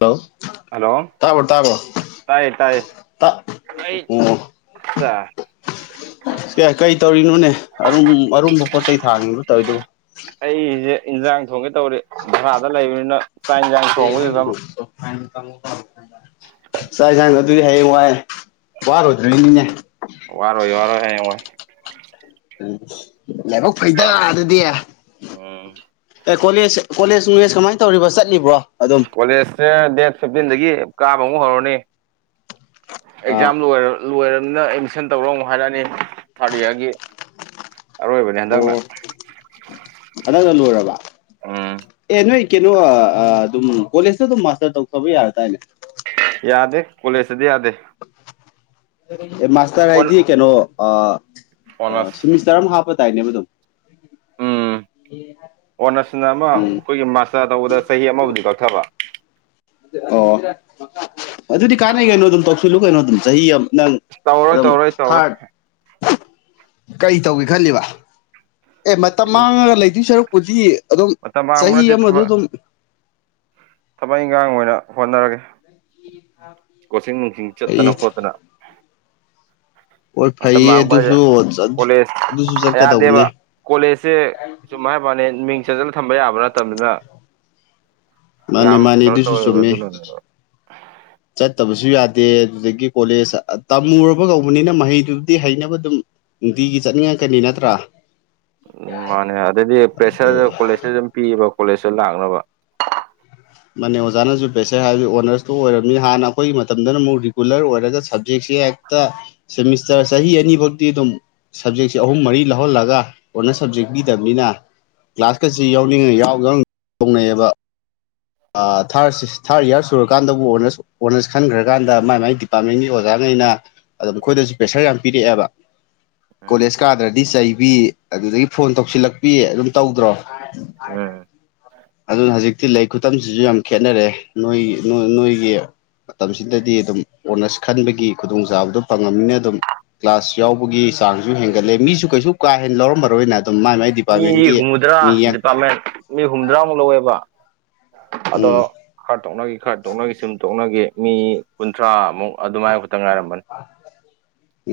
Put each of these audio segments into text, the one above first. ꯍꯥꯜꯂꯣ ꯇꯥꯕ꯭ꯔꯣ ꯇꯥꯕ꯭ꯔꯣ ꯇꯥꯏ ꯇꯥꯏ ꯇꯥ ꯑꯩ ꯑꯣ ꯑꯦ ꯀꯩ ꯇꯧꯔꯤꯅꯣꯅꯦ ꯑꯔꯨꯝ ꯑꯔꯨꯝꯕ ꯄꯣꯠ ꯆꯩ ꯊꯥꯡꯉꯤꯕꯣ ꯇꯧꯔꯤꯗꯨꯕꯣ ꯑꯩꯁꯦ ꯏꯟꯁꯥꯡ ꯊꯣꯡꯒꯦ ꯇꯧꯔꯤ ꯚꯔꯥꯗ ꯂꯩꯕꯅꯤꯅ ꯆꯥꯛ ꯌꯦꯟꯁꯥꯡ ꯊꯣꯡꯕꯁꯤꯗ ꯆꯥꯛ ꯌꯦꯟꯁꯥꯡ ꯑꯗꯨꯗꯤ ꯍꯌꯦꯡ ꯋꯥꯏꯦ ꯋꯥꯔꯨꯗ꯭ꯔꯔꯤꯅꯤꯅꯦ ꯋꯥꯔꯣꯏ ꯋꯥꯔꯣꯏ ꯍꯥꯏꯌꯦ ꯑꯣꯏꯣꯏ ꯎꯝ ꯂꯥꯏꯕꯛ ꯐꯩꯗ ꯑꯗꯨꯗꯤ ꯎꯝ ꯀꯣꯂꯦꯖ ꯀꯣꯂꯦꯖ ꯃꯤꯂꯦꯖ ꯀꯃꯥꯏꯅ ꯇꯧꯔꯤꯕ ꯆꯠꯂꯤꯕ꯭ꯔꯣ ꯑꯗꯨꯝ ꯀꯣꯂꯦꯖꯁꯦ ꯗꯦꯠ ꯐꯤꯞꯇꯤꯟꯗꯒꯤ ꯀꯥꯕ ꯑꯃꯨꯛ ꯍꯧꯔꯅꯤ ꯑꯥ ꯑꯦꯛꯖꯥꯝ ꯂꯣꯏꯔ ꯂꯣꯏꯔꯕꯅꯤꯅ ꯑꯦꯠꯃꯤꯁꯟ ꯇꯧꯔꯨ ꯍꯥꯏꯔꯛꯑꯅꯤ ꯊꯥꯔꯠ ꯏꯌꯥꯔꯒꯤ ꯑꯔꯣꯏꯕꯅꯦ ꯍꯟꯗꯛꯅ ꯑꯗꯅ ꯂꯣꯏꯔꯕ ꯎꯝ ꯑꯦ ꯅꯣꯏ ꯀꯩꯅꯣ ꯑꯗꯨꯝ ꯀꯣꯂꯦꯖꯇ ꯑꯗꯨꯝ ꯃꯥꯁꯇꯔ ꯇꯧꯊꯕ ꯌꯥꯔ ꯇꯔꯅꯦ ꯌꯘꯦ ꯀꯣꯂꯦꯁ ꯇꯗꯤ ꯌꯗꯦ ꯑꯦ ꯃꯥꯁꯇꯔ ꯍꯥꯏꯗꯤ ꯀꯩꯅꯣ ꯑꯣꯅꯔꯁ ꯁꯤꯦꯃꯤꯁꯇꯔ ꯑꯃ ꯍꯥꯞꯄ ꯇꯥꯏꯅꯦꯕ ꯑꯗꯨꯝ ꯎꯝ ꯑꯣꯅꯔꯁꯅ ꯑꯃ ꯎꯝ ꯑꯩꯈꯣꯏꯒꯤ ꯃꯥꯁꯇꯔ ꯇꯧꯕꯗ ꯆꯍꯤ ꯑꯃꯕꯨꯗꯤ ꯀꯛꯊꯕ ꯑꯣ ꯑꯗꯨꯗꯤ ꯀꯥꯟꯅꯩ ꯀꯩꯅꯣ ꯑꯗꯨꯝ ꯇꯧꯁꯤꯜꯂꯨ ꯀꯩꯅꯣ ꯑꯗꯨꯝ ꯆꯍꯤ ꯑꯃ ꯅꯪ ꯇꯧꯔꯣꯏ ꯑꯗꯨꯝ ꯇꯧꯔꯣꯏ ꯇꯧꯔꯣꯏ ꯍꯥꯔꯠ ꯀꯔꯤ ꯇꯧꯒꯦ ꯈꯜꯂꯤꯕ ꯑꯦ ꯃꯇꯝ ꯃꯥꯡꯉꯒ ꯂꯩꯗꯣꯏ ꯁꯔꯨꯛꯄꯨꯗꯤ ꯑꯗꯨꯝ ꯃꯇꯝ ꯃꯥꯡꯕ ꯆꯍꯤ ꯅꯠꯇꯦ ꯑꯃꯗ ꯊꯕꯛ ꯑꯗꯨꯝ ꯊꯕꯛ ꯏꯟꯈꯥꯡ ꯑꯣꯏꯅ ꯍꯣꯠꯅꯔꯒꯦ ꯎ ꯀꯣꯆꯤꯡ ꯅꯨꯡꯁꯤꯡ ꯆꯠꯇꯅ ꯈꯣꯠꯇꯅ ꯍꯣꯏ ꯃꯇꯝ ꯐꯩꯌꯦ ꯃꯥꯡꯕ ꯍꯥꯏꯁꯦ ꯑꯗꯨꯁꯨ ꯀꯣꯂꯦꯖ ꯑꯗꯨꯁꯨ ꯑꯌꯥꯗꯦꯕ ꯆꯠꯀꯗꯧꯕꯅꯦ ꯀꯣꯂꯦꯖꯁꯦ ꯁꯨꯝ ꯍꯥꯏ ꯃꯥꯅꯦ ꯃꯤꯡ ꯆꯟꯁꯤꯂ ꯊꯝꯕ ꯌꯥꯕ ꯅꯠꯇꯕꯅꯤꯅ ꯃꯥꯅꯤ ꯌꯥꯝ ꯀꯩꯅꯣ ꯃꯥꯅꯤꯗꯨꯁꯨ ꯇꯧꯋꯦꯕ ꯆꯃꯦ ꯑꯗꯨꯅꯅꯦꯕ ꯆꯠꯇꯕꯁꯨ ꯌꯥꯗꯦ ꯑꯗꯨꯗꯒꯤ ꯀꯣꯂꯦꯖ ꯇꯝꯃꯨꯔꯕ ꯀꯧꯕꯅꯤꯅ ꯃꯍꯩꯗꯨꯕꯨꯗꯤ ꯍꯩꯅꯕ ꯑꯗꯨꯝ ꯅꯨꯡꯇꯤꯒꯤ ꯆꯠꯅꯤꯡꯉꯛꯀꯅꯤ ꯅꯠꯇ꯭ꯔꯥ ꯎꯝ ꯃꯥꯅꯦ ꯑꯗꯩꯗꯤ ꯑꯗꯣ ꯄ꯭ꯔꯦꯁꯔꯗ ꯀꯣꯂꯦꯖꯇ ꯑꯗꯨꯝ ꯄꯤꯕ ꯀꯣꯂꯦꯖꯇ ꯂꯥꯛꯅꯕ ꯃꯅꯦ ꯑꯣꯖꯥꯅꯁꯨ ꯄꯦꯁꯔ ꯍꯥꯏꯔꯕꯗꯤ ꯑꯣꯅꯔꯁꯇꯨ ꯑꯣꯏꯔꯝꯃꯤꯅꯤ ꯍꯥꯟꯅ ꯑꯩꯈꯣꯏꯒꯤ ꯃꯇꯝꯗꯅ ꯑꯃꯨꯛ ꯔꯤꯒꯨꯂꯔ ꯑꯣꯏꯔꯒ ꯁꯞꯖꯦꯛꯁꯦ ꯍꯦꯛ ꯁꯦꯃꯤꯁꯇꯔ ꯆꯍꯤ ꯆꯍꯤ ꯑꯅꯤ ꯐꯗꯤꯤ ꯑꯗꯨꯝ ꯁꯕꯖꯦꯛꯁꯦ ꯑꯍꯨꯝ ꯃꯔꯤ ꯂꯧꯍꯜꯂꯒ ꯑꯣꯅꯔ ꯁꯕꯖꯦꯛ ꯄꯤꯗꯕꯅꯤꯅ ꯒ꯭ꯂꯥꯁꯀꯁꯤ ꯌꯥꯎꯅꯤꯡꯉꯩ ꯌꯥꯎ ꯌꯥꯎꯣꯡꯅꯩꯑꯌꯦꯕ ꯊꯥꯔ ꯊꯥꯔꯠ ꯏꯌꯥꯔ ꯁꯨꯔꯀꯥꯟꯗꯕꯨ ꯑꯣꯅꯔꯁ ꯈꯟꯈ꯭ꯔꯀꯥꯟꯗ ꯃꯥꯏ ꯃꯥꯏ ꯗꯤꯄꯥꯔꯠꯃꯦꯟꯒꯤ ꯑꯣꯖꯥꯈꯩꯅ ꯑꯗꯣ ꯃꯈꯣꯏꯗꯁꯨ ꯄ꯭ꯔꯦꯁꯔ ꯌꯥꯝ ꯄꯤꯔꯛꯑꯦꯕ ꯎꯝ ꯀꯣꯂꯦꯖ ꯀꯥꯗ꯭ꯔꯗꯤ ꯆꯩꯕꯤ ꯑꯗꯨꯗꯒꯤ ꯐꯣꯟ ꯇꯧꯁꯤꯜꯂꯛꯄꯤ ꯑꯗꯨꯝ ꯇꯧꯗ꯭ꯔꯣ ꯎꯝ ꯍꯧꯖꯤꯛ ꯊꯤ ꯂꯥꯏꯛ ꯈꯨꯇꯁꯤꯁꯨ ꯌꯥꯝ ꯈꯦꯠꯅꯔꯦ ꯅꯣꯏꯒꯤ ꯅꯣꯏꯒꯤ ꯃꯇꯝꯁꯤꯗꯗꯤ ꯑꯗꯨꯝ ꯑꯣꯅꯔꯁ ꯈꯟꯕꯒꯤ ꯈꯨꯗꯣꯡꯆꯥꯕꯗꯨ ꯐꯪꯉꯅꯤꯅ ꯑꯗꯨꯝ ꯀ꯭ꯂꯒ꯭ꯂꯥꯁ ꯌꯥꯎꯕꯒꯤ ꯆꯥꯡꯁꯨ ꯍꯦꯟꯒꯠꯂꯦ ꯃꯤꯁꯨ ꯀꯩꯁꯨ ꯀꯥ ꯍꯦꯟꯅ ꯂꯧꯔꯃꯔꯣꯏꯅ ꯑꯗꯨꯝ ꯃꯥꯏ ꯃꯥꯏ ꯃꯤ ꯗꯤꯄꯥꯔꯠꯃꯦꯟꯒꯤ ꯍꯨꯝꯐꯨꯇꯔꯥ ꯃꯤ ꯗꯤꯄꯥꯔꯠꯃꯦꯟ ꯃꯤ ꯍꯨꯝꯐꯨꯗ꯭ꯔꯥꯃꯨꯛ ꯂꯧꯋꯦꯕ ꯑꯗꯣ ꯎꯝ ꯈꯔ ꯇꯣꯛꯅꯈꯤ ꯈꯔ ꯇꯣꯛꯅꯈꯤ ꯁꯨꯝ ꯇꯣꯛꯅꯈꯤ ꯃꯤ ꯀꯨꯟꯊ꯭ꯔꯥꯃꯨꯛ ꯑꯗꯨꯃꯥꯏ ꯈꯛꯇꯪ ꯉꯥꯏꯔꯝꯕꯅꯤ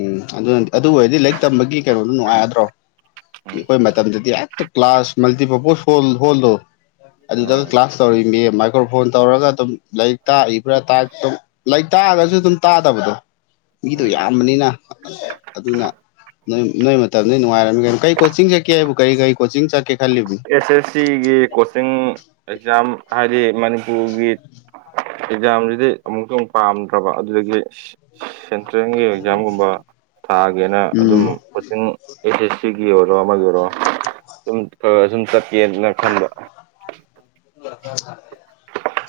ꯎꯝ ꯑꯗꯨꯅ ꯑꯗꯨ ꯑꯣꯏꯔꯗꯤ ꯂꯥꯏꯔꯤꯛ ꯇꯝꯕꯒꯤ ꯀꯩꯅꯣꯗꯣ ꯅꯨꯡꯉꯥꯏꯒꯗ꯭ꯔꯣ ꯎꯝ ꯑꯩꯈꯣꯏ ꯃꯇꯝꯗꯗꯤ ꯍꯦꯛꯇ ꯀ꯭ꯂꯥꯁ ꯃꯜꯇꯤꯄꯔꯄꯣꯁ ꯍ ꯍꯣꯜꯂꯣ ꯑꯗꯨꯗ ꯎꯝ ꯀ꯭ꯂꯥꯁ ꯇꯧꯔꯔꯤ ꯏꯦ ꯑꯩ ꯐꯣꯟ ꯇꯧꯔꯒ ꯑꯗꯨꯝ ꯂꯥꯏꯔꯤꯛ ꯇꯥꯛꯏꯕꯔꯥ ꯂꯥꯏꯔꯤꯛ ꯇꯥꯛꯑꯒꯁꯨ ꯑꯗꯨꯝ ꯇꯥꯗꯕꯗꯣ ꯃꯤꯗꯣ ꯌꯥꯝꯕꯅꯤꯅ ꯑꯗꯨꯅ ꯅꯣꯏ ꯅꯣꯏ ꯃꯇꯝꯗ ꯅꯨꯡꯉꯥꯏꯔꯝꯃꯤ ꯀꯩꯅꯣ ꯀꯔꯤ ꯀꯣꯆꯤꯡ ꯆꯠꯀꯦ ꯍꯥꯏꯕꯕꯨ ꯀꯔꯤ ꯀꯔꯤ ꯀꯣꯆꯤꯡ ꯆ ꯀꯦ ꯈꯂꯤ ꯑꯦꯁ ꯑꯦꯁ ꯁꯤꯒꯤ ꯀꯣꯆꯤꯡ ꯑꯦꯛꯖꯥꯝ ꯍꯥꯏꯗꯤ ꯃꯅꯤꯄꯨꯔꯒꯤ ꯑꯦꯛꯖꯥꯝꯁꯤꯗꯤ ꯑꯃꯨꯛꯇꯪ ꯄꯥꯝꯗ꯭ꯔꯕ ꯑꯗꯨꯗꯒꯤ ꯁꯦꯟꯇ꯭ꯔꯦꯜꯒꯤ ꯑꯦꯛꯖꯥꯝꯒꯨꯝꯕ ꯊꯥꯒꯦꯅ ꯑꯗꯨꯝ ꯎꯝ ꯀꯣꯆꯤꯡ ꯑꯩꯁ ꯑꯦꯁ ꯁꯤꯒꯤ ꯑꯣꯏꯔꯣ ꯑꯃꯒꯤ ꯑꯣꯏꯔꯣ ꯁꯨꯝ ꯈꯔ ꯁꯨꯝ ꯆꯠꯀꯦꯅ ꯈꯟꯕ ꯂꯧꯔꯀꯔꯦ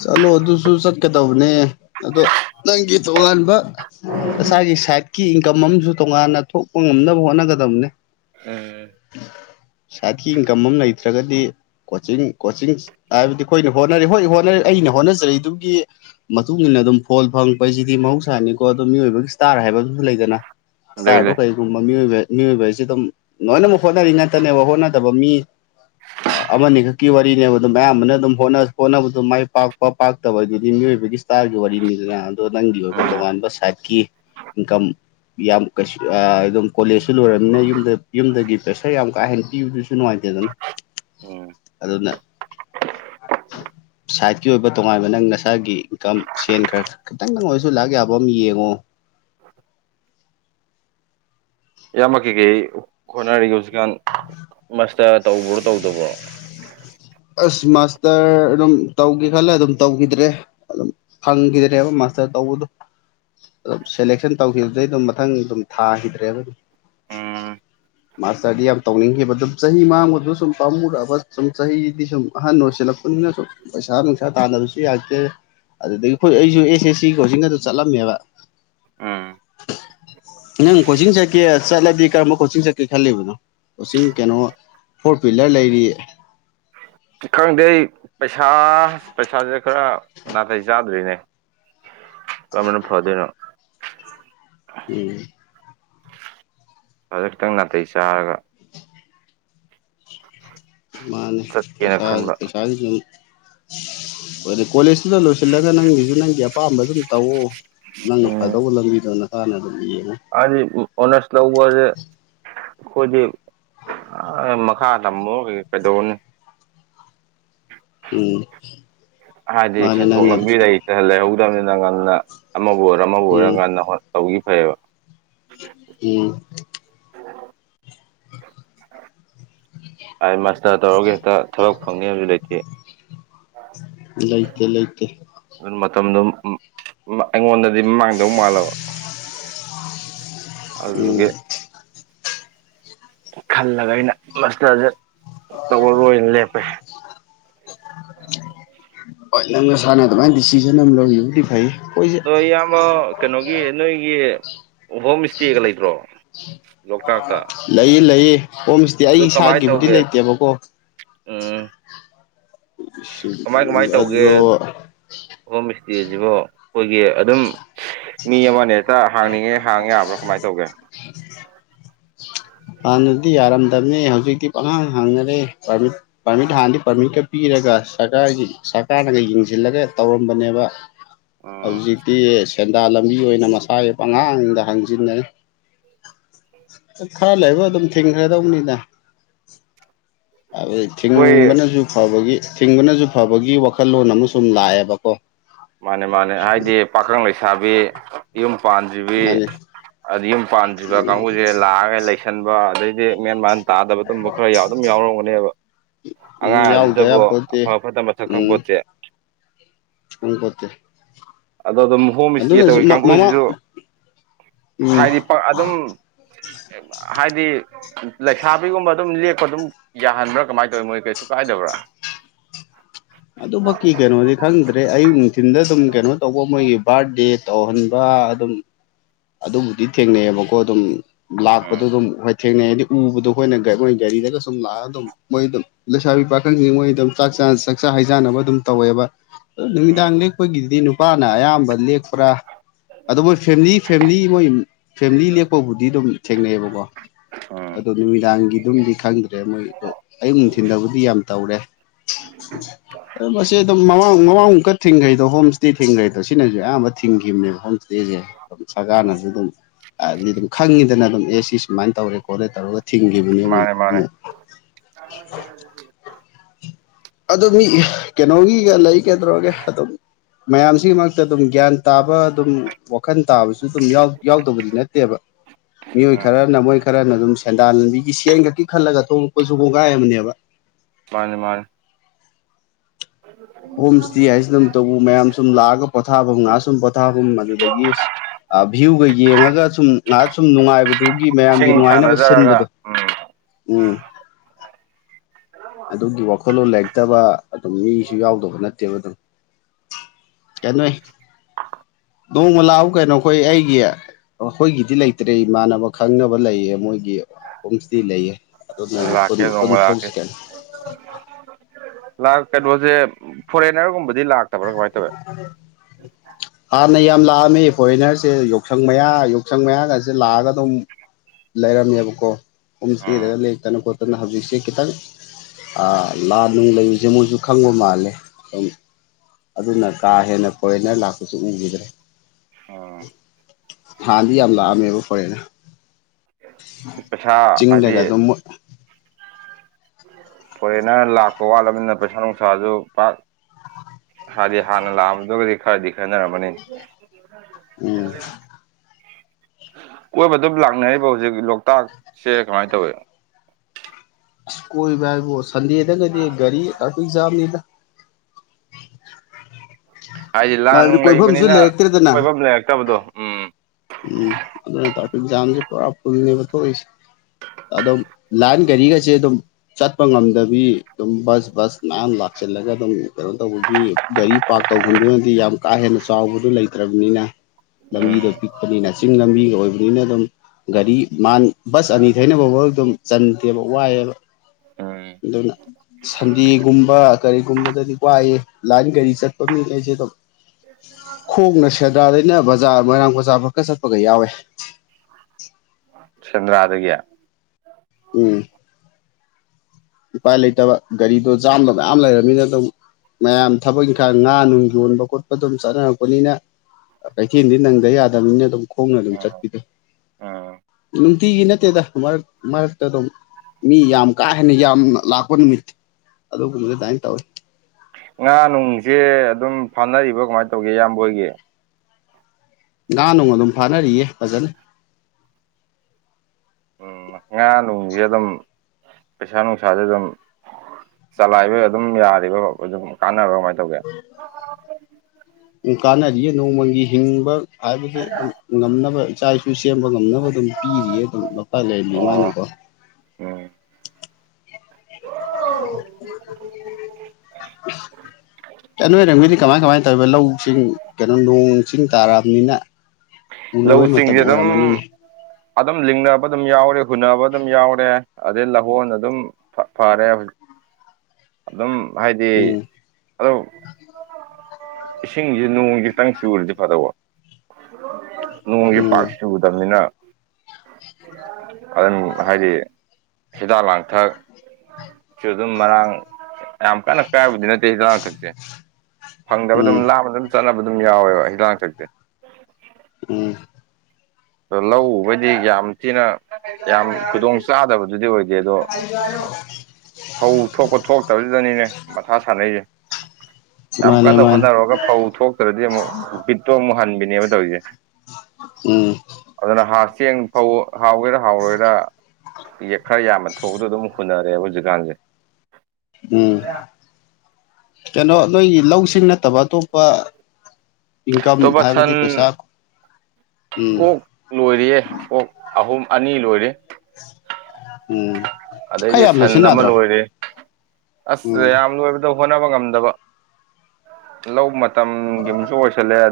ꯆꯠꯂꯣ ꯑꯗꯨꯁꯨ ꯆꯠꯀꯗꯕꯅꯦ ꯑꯗꯣ ꯅꯪꯒꯤ ꯇꯣꯉꯥꯟꯕ ꯏꯁꯁꯥꯒꯤ ꯁꯥꯏꯠꯀꯤ ꯏꯟꯀꯝ ꯑꯃꯁꯨ ꯇꯣꯉꯥꯟꯅ ꯊꯣꯛꯄ ꯉꯝꯅꯕ ꯍꯣꯠꯅꯒꯗꯕꯅꯦ ꯎꯝ ꯁꯥꯏꯠꯀꯤ ꯏꯟꯀꯝ ꯑꯃ ꯂꯩꯇ꯭ꯔꯒꯗꯤ ꯀꯣꯆꯤꯡ ꯀꯣꯆꯤꯡ ꯍꯥꯏꯕꯗꯤ ꯑꯩꯈꯣꯏꯅ ꯍꯣꯠꯅꯔꯤ ꯍꯣꯏ ꯍꯣꯠꯅꯔ ꯑꯩꯅ ꯍꯣꯠꯅꯖꯔꯏꯗꯨꯒꯤ ꯃꯇꯨꯡ ꯏ ꯃꯇꯨꯡꯏꯟꯅ ꯑꯗꯨꯝ ꯐꯣꯜ ꯐꯪꯉꯛꯄ ꯍꯥꯏꯁꯤꯗꯤ ꯃꯍꯧꯁꯥꯅꯤꯀꯣ ꯑꯗꯨꯝ ꯃꯤꯑꯣꯏꯕꯒꯤ ꯏꯁꯇꯥꯔ ꯍꯥꯏꯕ ꯑꯃꯁꯁꯨ ꯂꯩꯗꯅ ꯂꯩ ꯏꯁꯇꯥꯔꯗꯣ ꯂꯩ ꯀꯩꯒꯨꯝꯕ ꯃꯤꯑꯣꯕ ꯃꯤꯑꯣꯏꯕ ꯍꯥꯏꯁꯤ ꯑꯗꯨꯝ ꯂꯣꯏꯅꯃꯛ ꯍꯣꯠꯅꯔꯤ ꯉꯥꯛꯇꯅꯦꯕ ꯍꯣꯠꯅꯗꯕ ꯃꯤ ꯑꯃꯅꯤꯈꯛꯀꯤ ꯋꯥꯔꯤꯔꯤꯅꯦ ꯑꯗꯨꯝ ꯑꯌꯥꯝꯕꯅ ꯑꯗꯨꯝ ꯍꯣ ꯍꯣꯠꯅꯕꯗꯨ ꯃꯥꯏ ꯄꯥꯛꯄ ꯄꯥꯛꯇꯕ ꯑꯗꯨꯗꯤ ꯃꯤꯑꯣꯏꯕꯒꯤ ꯁꯇꯥꯔꯒꯤ ꯋꯥꯔꯤꯅꯤꯗꯅ ꯑꯗꯣ ꯅꯪꯒꯤ ꯑꯣꯏꯕ ꯎꯝ ꯇꯣꯉꯥꯟꯕ ꯁꯥꯏꯠꯀꯤ ꯏꯟꯀꯝ ꯌꯥꯝ ꯀꯩꯁꯨ ꯑꯗꯨꯝ ꯀꯣꯂꯦꯖꯁꯨ ꯂꯣꯏꯔꯕꯝꯃꯤꯅ ꯌꯨꯝꯗ ꯌꯨꯝꯗꯒꯤ ꯄ꯭ꯔꯦꯁꯔ ꯌꯥꯝ ꯀꯥ ꯍꯦꯟꯅ ꯄꯤꯕꯗꯨꯁꯨ ꯅꯨꯡꯉꯥꯏꯇꯦꯗꯅ ꯎꯝ ꯑꯗꯨꯗꯟꯅ ꯁꯥꯏꯠꯀꯤ ꯑꯣꯏꯕ ꯇꯣꯉꯥꯟꯕ ꯅꯪ ꯅꯁꯥꯒꯤ ꯏꯟꯀꯝ ꯁꯦꯟ ꯈꯔ ꯈꯤꯇꯪꯉꯣꯏꯁꯨ ꯂꯥꯛ ꯌꯥꯕ ꯑꯃ ꯌꯦꯡꯉꯣ ꯌꯥꯝꯌꯥꯝꯃꯛ ꯀꯩꯀꯩ ꯍꯣꯠꯅꯔꯤꯒꯦ ꯍꯧꯖꯤꯛꯀꯥꯟ ꯃꯥꯁꯇ ꯇꯧꯕ꯭ꯔꯣ ꯇꯧꯗꯕꯣ ꯑꯁ ꯃꯥꯁꯇꯔ ꯑꯗꯨꯝ ꯇꯧꯒꯦ ꯈꯜꯂ ꯑꯗꯨꯝ ꯇꯧꯈꯤꯗ꯭ꯔꯦ ꯑꯗꯨꯝ ꯐꯪꯈꯤꯗ꯭ꯔꯦꯕ ꯃꯥꯁꯇꯔ ꯇꯧꯕꯗꯣ ꯑꯗꯨꯝ ꯁꯦꯂꯦꯛꯁꯟ ꯇꯧꯈꯤꯕꯗꯩ ꯑꯗꯨꯝ ꯃꯊꯪ ꯑꯗꯨꯝ ꯊꯥꯈꯤꯗ꯭ꯔꯦꯕ ꯎꯝ ꯃꯥꯔꯁꯗꯤꯌꯝ ꯇꯧꯅꯤꯡꯈꯤꯕ ꯑꯗꯨꯝ ꯆꯍꯤ ꯃꯥꯡꯕꯗꯨ ꯁꯨꯝ ꯄꯥꯝꯃꯨꯔꯛꯑꯕ ꯁꯨꯝ ꯆꯍꯤꯗꯤ ꯁꯨꯝ ꯑꯍꯟ ꯑꯣꯏꯁꯤꯜꯂꯛꯄꯅꯤꯅ ꯁꯨꯝ ꯄꯩꯁꯥ ꯅꯨꯡꯁꯥ ꯇꯥꯗ ꯑꯗꯨꯁꯤ ꯑ ꯑꯗꯨꯗꯒꯤ ꯍꯣꯏ ꯑꯩꯁꯨ ꯑꯦꯁ ꯑꯦꯁ ꯁꯤ ꯀꯣꯆꯤꯡ ꯑꯗꯨ ꯆꯠꯂꯝꯃꯦꯕ ꯎꯝ ꯅꯪ ꯀꯣꯆꯤꯡ ꯆꯠꯀꯦ ꯆꯠꯂꯗꯤ ꯀꯔꯝꯕ ꯀꯣꯆꯤꯡ ꯆꯠꯀꯦ ꯈꯜꯂꯤꯕꯅꯣ ꯀꯣꯆꯤꯡ ꯀꯩꯅꯣ ꯐꯣꯔ ꯐ꯭ꯋꯤꯂꯔ ꯂꯩꯔꯤ ꯈꯪꯗꯦ ꯑꯩ ꯄꯩꯁꯥ ꯄꯩꯁꯥꯁꯦ ꯈꯔ ꯅꯥꯇꯩ ꯆꯥꯗ꯭ꯔꯤꯅꯦ ꯀꯃꯅ ꯐꯗꯅꯣ ꯎꯝ ꯑꯖ ꯈꯤꯇꯪ ꯅꯥꯇꯩ ꯆꯥꯔꯒ ꯃꯥꯅꯦ ꯆꯠꯀꯦꯅ ꯄꯩꯁꯥ ꯈꯟꯕ ꯄꯩꯁꯥꯒꯤ ꯀꯣꯂꯦꯖ ꯑꯗꯨꯗ ꯂꯣꯏꯁꯤꯜꯂꯒ ꯅꯪꯒꯤꯁꯨ ꯅꯪꯒꯤ ꯑꯄꯥꯝꯕ ꯑꯗꯨꯝ ꯇꯧꯋ ꯅꯪꯅ ꯐꯗꯧꯕ ꯂꯝꯕꯤꯗꯣꯅ ꯑꯅ ꯑꯗꯨꯝ ꯌꯦꯉ ꯍꯥꯏꯗꯤ ꯑꯣꯅꯔꯁ ꯂꯧꯕꯁꯦ ꯑꯩꯈꯣꯏꯗꯤ ꯃꯈꯥ ꯇꯝꯃꯣ ꯀꯩꯗꯧꯕꯅꯤ ꯎꯝ ꯍꯥꯏꯗꯤ ꯃꯥꯅꯦ ꯁꯦꯟꯊꯣꯛ ꯅꯪꯅ ꯂꯝꯕꯤ ꯂꯩ ꯂꯩꯍꯧꯗꯕꯅꯤꯅ ꯉꯟꯅ ꯑꯃꯕꯨ ꯑꯣꯏꯔꯣ ꯑꯃꯕꯨ ꯑꯣꯏꯔꯣ ꯎꯝ ꯉꯟꯅ ꯍ ꯇꯧꯕꯒꯤ ꯐꯩꯌꯦꯕ ꯎꯝ ꯑꯩꯥꯏ ꯃꯥꯁꯇꯔ ꯇꯧꯔꯒ ꯍꯦꯛꯇ ꯊꯕꯛ ꯐꯪꯅꯤꯕꯁꯨ ꯂꯩꯇꯦ ꯂꯩꯇ ꯂꯩꯇꯦ ꯑꯗꯨ ꯃꯇꯝꯗꯣ ꯑꯩꯉꯣꯟꯗ ꯑꯗꯨꯗꯤ ꯃꯃꯥꯡꯗꯧ ꯃꯥꯜꯂꯕ ꯎꯝ ꯑꯗꯨꯗꯒꯤ ꯈꯜꯂꯒ ꯑꯩꯅ ꯃꯁꯇꯔꯁꯦ ꯇꯧꯔꯔꯣꯏꯅ ꯂꯦꯞꯄꯩ ꯎ ꯍꯣꯏ ꯅꯪ ꯅꯁꯥꯅ ꯑꯗꯨꯃꯥꯏꯅ ꯗꯤꯁꯤꯖꯟ ꯑꯃ ꯂꯧꯋꯕꯨꯗꯤ ꯐꯩ ꯑꯩꯣꯏꯁꯦ ꯅ ꯏꯌꯥꯝꯕ ꯀꯩꯅꯣꯒꯤ ꯅꯣꯏꯒꯤ ꯍꯣꯝ ꯏꯁꯇꯦꯒ ꯂꯩꯇ꯭ꯔꯣ ꯂꯣꯛꯇꯥꯛꯇ ꯂꯩꯌꯦ ꯂꯩꯌꯦ ꯍꯣꯝꯁꯤꯗꯤ ꯑꯩ ꯑꯗꯨ ꯀꯃꯥꯏꯅ ꯏꯁꯥꯒꯤꯕꯨꯗꯤ ꯇꯧꯒꯦ ꯂꯩꯇꯦꯕꯀꯣ ꯎꯝ ꯑꯗꯨꯗꯣ ꯑꯣꯐꯝ ꯃꯤꯁꯇꯤꯖꯤꯕꯨꯣ ꯑꯩꯈꯣꯏꯒꯤ ꯑꯗꯨꯝ ꯃꯤ ꯑꯃꯅꯦ ꯍꯦꯛꯇ ꯍꯥꯡꯅꯤꯡꯉꯦ ꯍꯥꯡ ꯌꯥꯕ꯭ꯔꯥ ꯀꯃꯥꯏꯅ ꯇꯧꯒꯦ ꯍ ꯍꯥꯟꯅꯗꯤ ꯌꯥꯔꯝꯗꯕꯅꯦ ꯍꯧꯖꯤꯛꯇꯤ ꯄꯪꯍꯥꯡ ꯍꯪꯅꯔꯦ ꯄꯔ ꯄꯥꯔꯃꯤꯠ ꯍꯥꯟꯅꯗꯤ ꯄꯥꯔꯃꯤꯠꯀ ꯄꯤꯔꯒ ꯁꯔꯀꯥꯔꯒꯤ ꯁꯔꯀꯥꯔꯅꯒ ꯌꯦꯡꯁꯤꯜꯂꯒ ꯇꯧꯔꯝꯕꯅꯦꯕ ꯎꯝ ꯍꯧꯖꯤꯛꯇꯤ ꯁꯦꯟꯗꯥꯟ ꯂꯝꯕꯤ ꯑꯣꯏꯅ ꯃꯁꯥꯒꯤ ꯑꯉꯥꯡꯁꯤꯡꯗ ꯍꯥꯡꯖꯤꯟꯅꯩ ꯈꯔ ꯂꯩꯕ ꯑꯗꯨꯝ ꯊꯤꯡꯈ꯭ꯔꯗꯧꯅꯤꯅ ꯍꯥꯏꯗꯤ ꯑꯩꯈꯣꯏ ꯊꯤꯡꯕꯅꯁꯨ ꯐꯕꯒꯤ ꯊꯤꯡꯕꯅꯁꯨ ꯐꯕꯒꯤ ꯋꯥꯈꯜꯂꯣꯟ ꯑꯃꯁ ꯁꯨꯝ ꯂꯥꯛꯑꯦꯕꯀꯣ ꯃꯥꯅꯦ ꯃꯥꯅꯦ ꯍꯥꯏꯗꯤ ꯄꯥꯈꯪ ꯂꯩꯁꯥꯕꯤ ꯌꯨꯝ ꯄꯥꯟꯗ꯭ꯕꯤ ꯃꯥꯅꯤ ꯑ ꯌꯨꯝ ꯄꯥꯟꯗ꯭ꯔꯤꯕ ꯀꯥꯡꯕꯨꯁꯦ ꯂꯥꯛꯑꯒ ꯂꯩꯁꯟꯕ ꯑꯗꯩꯗꯤ ꯃꯦꯟ ꯃꯟ ꯇꯥꯗꯕ ꯑꯗꯨꯝꯕ ꯈꯔ ꯑꯗꯨꯝ ꯌꯥꯎꯔꯝꯒꯅꯦꯕ ꯎꯝ ꯑꯉꯥꯡ ꯌꯥꯎꯗ ꯑꯁꯤꯗꯕꯨ ꯌꯥꯄꯣꯠꯇꯦ ꯑꯐ ꯐꯠꯇ ꯃꯊꯛ ꯈꯪꯄꯣꯠꯁꯦ ꯀꯣꯟ ꯀꯠꯇ ꯑꯗꯣ ꯑꯗꯨꯝ ꯍꯣꯝ ꯏꯁꯇꯦ ꯇꯧꯔꯤ ꯀꯥꯡꯈꯨꯁꯤꯁꯨ ꯍꯥꯏꯗꯤ ꯑꯗꯨꯝ ꯎꯝ ꯍꯥꯏꯗꯤ ꯂꯩꯁꯥꯕꯤꯒꯨꯝꯕ ꯑꯗꯨꯝ ꯂꯦꯛꯄ ꯑꯗꯨꯝ ꯌꯥꯍꯟꯕ꯭ꯔꯥ ꯀꯃꯥꯏꯅ ꯇꯧꯋꯤ ꯃꯣꯏ ꯀꯩꯁꯨ ꯀꯥꯏꯗꯕ꯭ꯔꯥ ꯑꯗꯨꯃꯛꯀꯤ ꯀꯩꯅꯣꯗꯤ ꯈꯪꯗ꯭ꯔꯦ ꯑꯌꯨꯛ ꯅꯨꯡꯊꯤꯟꯗ ꯑꯗꯨꯝ ꯀꯩꯅꯣ ꯇꯧꯕ ꯃꯣꯏꯒꯤ ꯕꯥꯔꯗꯦ ꯇꯧꯍꯟꯕ ꯑꯗꯨꯝ ꯑꯗꯨꯕꯨꯗꯤ ꯊꯦꯡꯅꯩꯑꯕꯀꯣ ꯑꯗꯨꯝ ꯎꯝ ꯂꯥꯛꯄꯗꯣ ꯑꯗꯨꯝ ꯍꯣꯏ ꯊꯦꯡꯅꯩ ꯍꯥꯏꯗꯤ ꯎꯕꯗꯣ ꯑꯩꯈꯣꯏ ꯃꯣꯏ ꯒꯥꯔꯤꯗꯒ ꯁꯨꯝ ꯂꯥꯛꯑꯒ ꯑꯗꯨꯝ ꯃꯣꯏ ꯑꯗꯨꯝ ꯂꯩꯁꯥꯕꯤ ꯄꯥꯈꯪꯁꯤꯡ ꯃꯣꯏ ꯑꯗꯨꯝ ꯆꯥꯛ ꯆꯥꯛꯆꯥ ꯍꯩꯖꯥꯟꯅꯕ ꯑꯗꯨꯝ ꯇꯧꯋꯦꯕ ꯎꯝ ꯅꯨꯃꯤꯗꯥꯡ ꯂꯦꯛꯄꯒꯤꯗꯨꯗꯤ ꯅꯨꯄꯥꯅ ꯑꯌꯥꯝꯕ ꯂꯦꯛꯄ꯭ꯔꯥ ꯑꯣ ꯃꯣꯏ ꯐꯦꯃꯤꯂꯤ ꯐꯦꯃꯤꯂꯤ ꯃꯣꯏ ꯐꯦꯃꯤꯂꯤ ꯂꯦꯛꯄꯕꯨꯗꯤ ꯑꯗꯨꯝ ꯊꯦꯡꯅꯩꯌꯦꯕꯀꯣ ꯎꯝ ꯑꯗꯣ ꯅꯨꯃꯤꯗꯥꯡꯒꯤꯗꯨꯝꯗꯤ ꯈꯪꯗ꯭ꯔꯦ ꯃꯣꯏ ꯑꯗꯣ ꯑꯌꯨꯛ ꯅꯨꯡꯊꯤꯟꯗꯕꯨꯗꯤ ꯌꯥꯝ ꯇꯧꯔꯦ ꯑ ꯃꯁꯗ ꯃꯃꯥꯡ ꯃꯃꯥꯡ ꯀ ꯊꯤꯡꯈ꯭ꯔꯩꯗꯣ ꯍꯣꯝ ꯏꯁ꯭ꯇꯦ ꯊꯤꯡꯈ꯭ꯔꯩꯗꯣ ꯁꯤꯅꯁꯨ ꯑꯌꯥꯝꯕ ꯊꯤꯡꯈꯤꯕꯅꯦꯕ ꯍꯣꯝ ꯏꯁꯇꯦ ꯁꯔꯀꯔ ꯎꯝ ꯑꯗꯨꯝ ꯍꯥꯏꯗꯤ ꯑꯗꯨꯝ ꯈꯪꯉꯤꯗꯅ ꯑꯗꯨꯝ ꯑꯦ ꯁꯤ ꯁꯨꯃꯥꯏꯅ ꯇꯧꯔꯦ ꯈꯣꯠꯂꯦ ꯇꯧꯔꯒ ꯊꯤꯡꯈꯤꯕꯅꯤ ꯑꯃꯨ ꯑꯃꯨꯛ ꯑ ꯑꯗꯨ ꯃꯤ ꯀꯩꯅꯣꯒꯤꯒ ꯂꯩꯒꯗ꯭ꯔꯣꯒ ꯑꯗꯨꯝ ꯃꯌꯥꯝꯁꯤꯒꯤ ꯃꯔꯛꯇ ꯑꯗꯨꯝ ꯒ꯭ꯌꯥꯟ ꯇꯥꯕ ꯑꯗꯨꯝ ꯑꯗꯨ ꯌꯥꯎꯗꯕꯗꯤ ꯅꯠꯇꯦꯕ ꯃꯤꯑꯣꯏ ꯎꯝ ꯈꯔꯅ ꯃꯣꯏ ꯈꯔꯅ ꯑꯗꯨꯝ ꯁꯦꯟꯗꯥꯟ ꯂꯝꯕꯤꯒꯤ ꯆꯦꯡ ꯈꯛꯤ ꯈꯜꯂꯒ ꯊꯣꯛꯂꯛꯄꯁꯨ ꯕꯣꯡꯒꯥꯏ ꯑꯃꯅꯦꯕ ꯃꯥꯅꯦ ꯃꯥꯅꯦ ꯍꯣꯝ ꯏꯁꯇꯦ ꯍꯥꯏꯁꯤꯅ ꯑꯗꯨꯝ ꯇꯧꯕ ꯃꯌꯥꯝ ꯁꯨꯝ ꯂꯥꯛꯑꯒ ꯄꯣꯊꯥꯐꯝ ꯉꯍ ꯁꯨꯝ ꯄꯣꯊꯥꯐꯝ ꯑꯗꯨꯗꯒꯤ ꯚ꯭ꯌꯨꯒ ꯌꯦꯡꯉꯒ ꯁꯨꯝ ꯉꯥꯏꯍꯥꯛ ꯁꯨꯝ ꯅꯨꯡꯉꯥꯏꯕꯗꯨꯒꯤ ꯃꯌꯥꯝꯒꯤ ꯏꯁꯤꯡ ꯅꯨꯡꯉꯥꯏꯅꯕ ꯁꯥꯟꯅꯖꯔꯒ ꯁꯤꯟꯕꯗꯨ ꯎꯝ ꯎꯝ ꯑꯗꯨꯒꯤ ꯋꯥꯈꯜꯂꯣꯟ ꯂꯩꯔꯛꯇꯕ ꯑꯗꯨꯝ ꯃꯤ ꯁꯨ ꯌꯥꯎꯗꯕ ꯅꯠꯇꯦꯕ ꯑꯗꯨꯝ ꯀꯩꯅꯣꯏ ꯅꯣꯡꯃ ꯂꯥꯛꯎ ꯀꯩꯅꯣꯈꯣꯏ ꯑꯩꯒꯤ ꯑꯩꯈꯣꯏꯒꯤꯗꯤ ꯂꯩꯇ꯭ꯔꯦ ꯏꯃꯥꯟꯅꯕ ꯈꯪꯅꯕ ꯂꯩꯌꯦ ꯃꯣꯏꯒꯤ ꯍꯣꯝꯁꯤꯇꯗꯤ ꯂꯩꯌꯦ ꯑꯗꯨꯝ ꯂꯥꯛꯀꯦ ꯀ ꯅꯣꯡꯃ ꯂꯥꯛꯀꯦ ꯊꯣꯛꯁꯤꯒꯦ ꯂꯥꯛ ꯀꯩꯅꯣꯁꯦ ꯐꯣꯔꯦꯟꯅꯔꯒꯨꯝꯕꯗꯤ ꯂꯥꯛꯄ [unintelligible] ꯍꯥꯟꯅ ꯌꯥꯝ ꯂꯥꯛꯑꯝꯃꯤ ꯐꯣꯔꯦꯟꯅꯔꯁꯦ ꯌꯥꯎꯁꯪ ꯃꯌꯥ ꯌꯥꯎꯁꯪ ꯃꯌꯥꯒꯁꯦ ꯂꯥꯛꯑꯒ ꯑꯗꯨꯝ ꯂꯩꯔꯝꯃꯦꯕꯀꯣ ꯎꯝ ꯄꯨꯝꯁꯤꯦꯗꯒ ꯂꯩꯇꯅ ꯈꯣ ꯑꯗꯨꯅ ꯍꯧꯖꯤꯛꯁꯦ ꯈꯤꯇꯪ ꯂꯥ ꯅꯨꯡ ꯂꯩꯕꯁꯦ ꯃꯣꯏꯁꯨ ꯈꯪꯕ ꯃꯥꯜꯂꯦ ꯑꯗꯨ ꯑꯗꯨꯅ ꯀꯥ ꯍꯦꯟꯅ ꯐꯣꯏꯦꯅ ꯂꯥꯛꯄꯁꯨꯅꯤꯡꯡꯈꯤꯗ꯭ꯔꯦ ꯑꯣ ꯍꯗꯤ ꯑꯂ ꯑꯃꯕꯨ ꯐꯔꯦꯅ ꯄꯩꯁꯥ ꯆꯤꯡꯗꯒ ꯍꯥꯏꯗꯤ ꯑꯗꯨꯝ ꯐꯣꯔꯦꯟꯅꯔ ꯂꯥꯛꯄ ꯋꯥꯠꯂꯕꯅꯤꯅ ꯄꯩꯁꯥ ꯅꯨꯡꯁꯥꯁꯨ ꯄꯥꯛ ꯍꯥꯏꯗꯤ ꯍꯥꯟꯅ ꯂꯥꯛꯑꯝꯗꯨꯒꯗꯤ ꯈꯔꯗꯤ ꯈꯦꯅꯔꯝꯃꯅꯤ ꯎꯝ ꯀꯣꯏꯕ ꯑꯗꯨꯝ ꯂꯥꯛꯅꯔꯤꯕ ꯍꯧꯖꯤꯛ ꯂꯣꯛꯇꯥꯛꯁꯦ ꯀꯃꯥꯏꯅ ꯇꯧꯋꯤ ꯀꯣꯏ ꯕꯨ ꯁꯟꯗꯤꯦꯗ ꯀꯗꯤ ꯒꯥꯔꯤ ꯇꯐꯤꯛꯖꯝ ꯂꯤꯗ ꯍꯥꯏꯗꯤ ꯂꯥꯟ ꯅꯨꯡ ꯂꯩꯕꯅꯤꯅ ꯂꯩꯔꯛꯇ꯭ꯔꯦꯗꯅ ꯀꯣꯏꯐꯝ ꯂꯩꯔꯛꯇꯕꯗꯣ ꯎꯝ ꯎꯝ ꯑꯗꯨꯅ ꯇ꯭ꯔꯥꯐꯤꯛ ꯖꯥꯝꯁꯦ ꯄꯨꯔꯥ ꯐꯨꯜꯅꯦꯕ ꯊꯣꯛꯛꯏꯁꯦ ꯑꯗꯨꯝ ꯂꯥꯟ ꯔꯤꯒꯁꯦ ꯑꯗꯨꯝ ꯆꯠꯄ ꯉꯝꯗꯕꯤ ꯑꯗꯨꯝ ꯕꯁ ꯕꯁ ꯃꯌꯥꯝ ꯂꯥꯛꯁꯤꯜꯂꯒ ꯑꯗꯨꯝ ꯀꯩꯅꯣ ꯇꯧꯕꯒꯤ ꯒꯥꯔꯤ ꯄꯥꯔꯛ ꯇꯧꯍꯟꯗꯨꯅꯗꯤ ꯌꯥꯝ ꯀꯥ ꯍꯦꯟꯅ ꯆꯥꯎꯕꯗꯨꯣ ꯂꯩꯇ꯭ꯔꯕꯅꯤꯅ ꯂꯝꯕꯤꯗꯣ ꯎꯝ ꯅꯤꯅ ꯆꯤꯡ ꯂꯝꯕꯤꯒ ꯑꯣꯏꯕꯅꯤꯅ ꯑꯗꯨꯝ ꯒꯥꯔꯤ ꯕꯁ ꯑꯅꯤ ꯊꯩꯅꯅꯕꯐꯥꯎ ꯑꯗꯨꯝ ꯆꯟꯗꯦꯕ ꯋꯥꯏꯑꯦꯕ ꯎꯝ ꯑꯗꯨꯅ ꯁꯟꯗꯦꯒꯨꯝꯕ ꯀꯔꯤꯒꯨꯝꯕꯗꯗꯤ ꯋꯥꯏꯑ ꯂꯥꯏꯟ ꯒꯥꯔꯤ ꯆꯠꯄ ꯃꯤ ꯂꯩꯁꯦ ꯑꯗꯨꯝ ꯈꯣꯡꯅ ꯁꯦꯗ꯭ꯔꯥꯗꯩꯅ ꯕꯖꯥꯔ ꯃꯣꯏꯔꯥꯡ ꯖꯥꯐꯛꯀ ꯆꯠꯄꯒ ꯌꯥꯎꯋꯦ ꯆꯗ꯭ꯔꯥꯗꯒꯌꯥ ꯎꯝ ꯎꯄꯥꯏ ꯂꯩꯇꯕ ꯒꯥꯔꯤꯗꯣ ꯆꯥꯝꯗ ꯃꯌꯥꯝ ꯂꯩꯔꯝꯃꯤꯅ ꯑꯗꯨꯕꯨ ꯃꯌꯥꯝ ꯊꯕꯛ ꯏꯪꯈꯥꯡ ꯉꯥ ꯅꯨꯡ ꯌꯣꯟꯕ ꯈꯣꯠꯄ ꯑꯗꯨꯝ ꯆꯠꯅꯔꯛꯄꯅꯤꯅ ꯀꯩꯊꯦꯜꯗꯤ ꯅꯪꯗ ꯌꯥꯗꯅꯤꯅ ꯑꯗꯨꯝ ꯈꯣꯡꯅ ꯑꯗꯨꯝ ꯎꯝ ꯆꯠꯄꯤꯗꯣ ꯎꯝ ꯅꯨꯡꯇꯤꯒꯤ ꯅꯠꯇꯦꯗ ꯃꯔꯛ ꯃꯔꯛꯇ ꯑꯗꯨꯝ ꯃꯤ ꯌꯥꯝ ꯀꯥ ꯍꯦ ꯑꯩꯅ ꯌꯥꯝꯅ ꯂꯥꯛꯄ ꯅꯨꯃꯤꯠꯇ ꯑꯗꯨꯒꯨꯝꯕꯗꯨ ꯑꯗꯨꯃꯥꯏꯅ ꯇꯧꯋꯤ ꯉꯥ ꯅꯨꯡꯁꯦ ꯑꯗꯨꯝ ꯐꯥꯅꯔꯤꯕ ꯀꯃꯥꯏꯅ ꯇꯧꯒꯦ ꯏꯌꯥꯝꯕ ꯍꯣꯏꯒꯤ ꯉꯥ ꯅꯨꯡ ꯑꯗꯨꯝ ꯐꯥꯅꯔꯤꯌꯦ ꯐꯖꯅ ꯎꯝ ꯉꯥ ꯅꯨꯡꯁ ꯑꯗꯨꯝ ꯄꯩꯁꯥ ꯅꯨꯡꯁꯥꯁꯦ ꯑꯗꯨꯝ ꯆꯂꯥꯏꯕꯩ ꯑꯗꯨꯝ ꯌꯥꯔꯤꯕ ꯑꯗꯨꯝ ꯀꯥꯟꯅꯕ ꯀꯃꯥꯏꯅ ꯇꯧꯒꯦ ꯎ ꯀꯥꯟꯅꯔꯤꯌꯦ ꯅꯣꯡꯃꯒꯤ ꯍꯤꯡꯕ ꯍꯥꯏꯕꯁꯦ ꯉꯝꯅꯕ ꯏꯆꯥ ꯏ ꯁꯨ ꯁꯦꯝꯕ ꯉꯝꯅꯕ ꯑꯗꯨꯝ ꯄꯤꯔꯤꯌꯦ ꯑꯗꯨꯝ ꯂꯣꯛꯇꯥꯛ ꯂꯩꯔꯝꯃꯤ ꯑꯣ ꯃꯥꯅꯀꯣ ꯎꯝ [unintelligible] ꯅ ꯑꯣꯏꯔꯝꯒꯗꯤ ꯀꯃꯥꯏ ꯀꯃꯥꯏꯅ ꯇꯧꯏꯤ ꯂꯧꯁꯤꯡ ꯀꯩꯅꯣ ꯅꯣꯡ ꯆꯤꯡ ꯇꯥꯔꯛꯑꯕꯅꯤꯅ ꯂꯧ ꯎꯅꯕꯩ ꯃꯇꯝ ꯁꯤꯡꯁꯦ ꯑꯗꯨꯝ ꯑꯣꯏꯔꯝꯃꯅꯤꯅꯦ ꯑꯗꯨꯝ ꯂꯤꯡꯅꯕ ꯑꯗꯨꯝ ꯌꯥꯎꯔꯦ ꯍꯨꯟꯅꯅꯕ ꯑꯗꯨꯝ ꯌꯥꯎꯔꯦ ꯑꯗꯩ ꯂꯍꯣꯟ ꯑꯗꯨꯝ ꯐꯥ ꯐꯥꯔꯦ ꯍꯧꯣꯏ ꯑꯗꯨꯝ ꯍꯥꯏꯗꯤ ꯎꯝ ꯑꯗꯣ ꯏꯁꯤꯡꯁꯦ ꯅꯣꯡꯁꯤ ꯈꯤꯇꯪ ꯆꯨꯔꯗꯤ ꯐꯗꯧꯕ ꯅꯣꯡꯒꯤ ꯎꯝ ꯄꯥꯛ ꯆꯒꯗꯕꯅꯤꯅ ꯑꯗꯨꯝ ꯍꯥꯏꯗꯤ ꯍꯤꯗꯥꯛ ꯂꯥꯡꯊꯛ ꯁꯨ ꯑꯗꯨꯝ ꯃꯔꯥꯡ ꯌꯥꯝ ꯀꯟꯅ ꯀꯥꯏꯕꯗꯤ ꯅꯠꯇꯦ ꯍꯤꯗꯥꯛ ꯂꯥꯡꯊꯛꯁꯦ ꯐꯪꯗꯕ ꯑꯗꯨꯝ ꯎꯝ ꯂꯥꯝꯕ ꯑꯗꯨꯝ ꯆꯠꯅꯕ ꯑꯗꯨꯝ ꯌꯥꯎꯋꯦꯕ ꯍꯤꯗꯥꯡꯆꯠꯁꯦ ꯎꯝ ꯑꯗꯣ ꯂꯧ ꯎꯕꯩꯗꯤ ꯌꯥꯝ ꯊꯤꯅ ꯌꯥꯝ ꯈꯨꯗꯣꯡ ꯆꯥꯗꯕꯗꯨꯗꯤ ꯑꯣꯏꯗꯦ ꯑꯗꯣ ꯋꯥꯅꯣ ꯐꯧ ꯊꯣꯛꯄ ꯊꯣꯛꯛꯇꯕꯁꯤꯗꯅꯤꯅꯦ ꯃꯊꯥ ꯁꯥꯟꯅꯩꯁꯦ ꯌꯥꯝ ꯃꯥꯅꯦ ꯀꯟꯅ ꯃꯥꯅꯦ ꯍꯣꯠꯅꯔꯨꯔꯒ ꯐꯧ ꯊꯣꯛ ꯈꯔꯗꯤ ꯑꯃꯨꯛ ꯎꯄꯤꯠꯇꯣ ꯑꯃꯨꯛ ꯍꯟꯕꯤꯅꯦꯕ ꯇꯧꯔꯤꯁꯦ ꯎꯝ ꯑꯗꯨꯅ ꯆꯦꯡ ꯐꯧ ꯍꯥꯎꯒꯦꯔꯥ ꯍꯥꯎꯔꯣꯏꯔꯥ ꯈꯔ ꯌꯥꯝꯃꯗ ꯊꯣꯛꯄꯇꯣ ꯑꯗꯨꯝ ꯍꯨꯟꯅꯔꯦꯕ ꯍꯧꯖꯤꯛꯀꯥꯟꯁꯦ ꯎꯝ ꯀꯩꯅꯣ ꯅꯣꯏꯒꯤ ꯂꯧꯁꯤꯡ ꯅꯠꯇꯕ ꯑꯇꯣꯞꯄ ꯏꯟꯀꯝ ꯇꯣꯕ ꯁꯟ ꯍꯥꯏꯕꯗꯤ ꯄꯩꯁꯥ ꯎꯝ ꯑꯣꯛ ꯂꯣꯏꯔꯤꯌꯦ ꯑꯣꯛ ꯑꯍꯨꯝ ꯑꯅꯤ ꯂꯣꯏꯔꯦ ꯎꯝ ꯑꯗꯩꯗꯤ ꯈꯔ ꯌꯥꯝ ꯁꯟ ꯂꯣꯏꯁꯤꯟ ꯑꯃ ꯌꯥꯗ꯭ꯔꯣ ꯂꯣꯏꯔꯦ ꯑꯁ ꯎꯝ ꯌꯥꯝ ꯂꯣꯏꯕꯗ ꯍꯣꯠꯅꯕ ꯉꯝꯗꯕ ꯂꯧ ꯃꯠ ꯇꯝ ꯒꯤꯃꯁꯨ ꯑꯣꯏꯁꯜꯂꯦ ꯑꯗꯩ